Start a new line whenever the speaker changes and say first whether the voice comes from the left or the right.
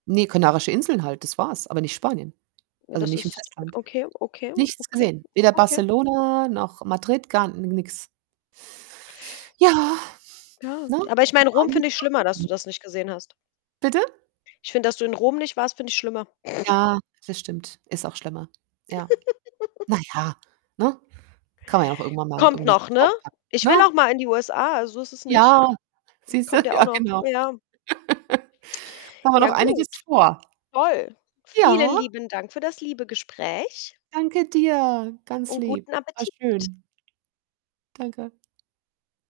right: Ne, Kanarische Inseln halt, das war's, aber nicht Spanien.
left: Ja,
right: Also,
left: das
right: nicht im
left: ist
right: Festland.
left: okay, okay,
right: Nichts
left: okay,
right: gesehen. Weder
left: okay.
right: Barcelona noch Madrid, gar n nix. Ja,
left: Ja,
right: ne?
left: aber ich meine
right: Gibt
left: Rom
right: einiges
left: finde ich
right: zu
left: schlimmer, dass du
right: erkunden.
left: das nicht gesehen hast.
right: Bitte?
left: Ich finde, dass du in Rom nicht warst, finde ich schlimmer.
right: Ja, das stimmt, ist auch schlimmer. Ja. Na ja, ne? Kann man ja auch irgendwann mal
left: Kommt
right: irgendwie so
left: noch, ne?
right: draufpacken,
left: Ich will auch
right: ne?
left: mal in die USA, also, so ist es nicht.
right: Ja, siehst du,
left: Kommt ja auch
right: ja
left: noch
right: genau.
left: ja.
right: Da haben wir
left: Ja
right: noch einiges
left: gut,
right: vor.
left: toll. Vielen
right: Ja.
left: lieben Dank für das liebe Gespräch.
right: Danke dir, ganz
left: Und
right: lieb.
left: guten
right: War
left: Appetit.
right: schön. Danke.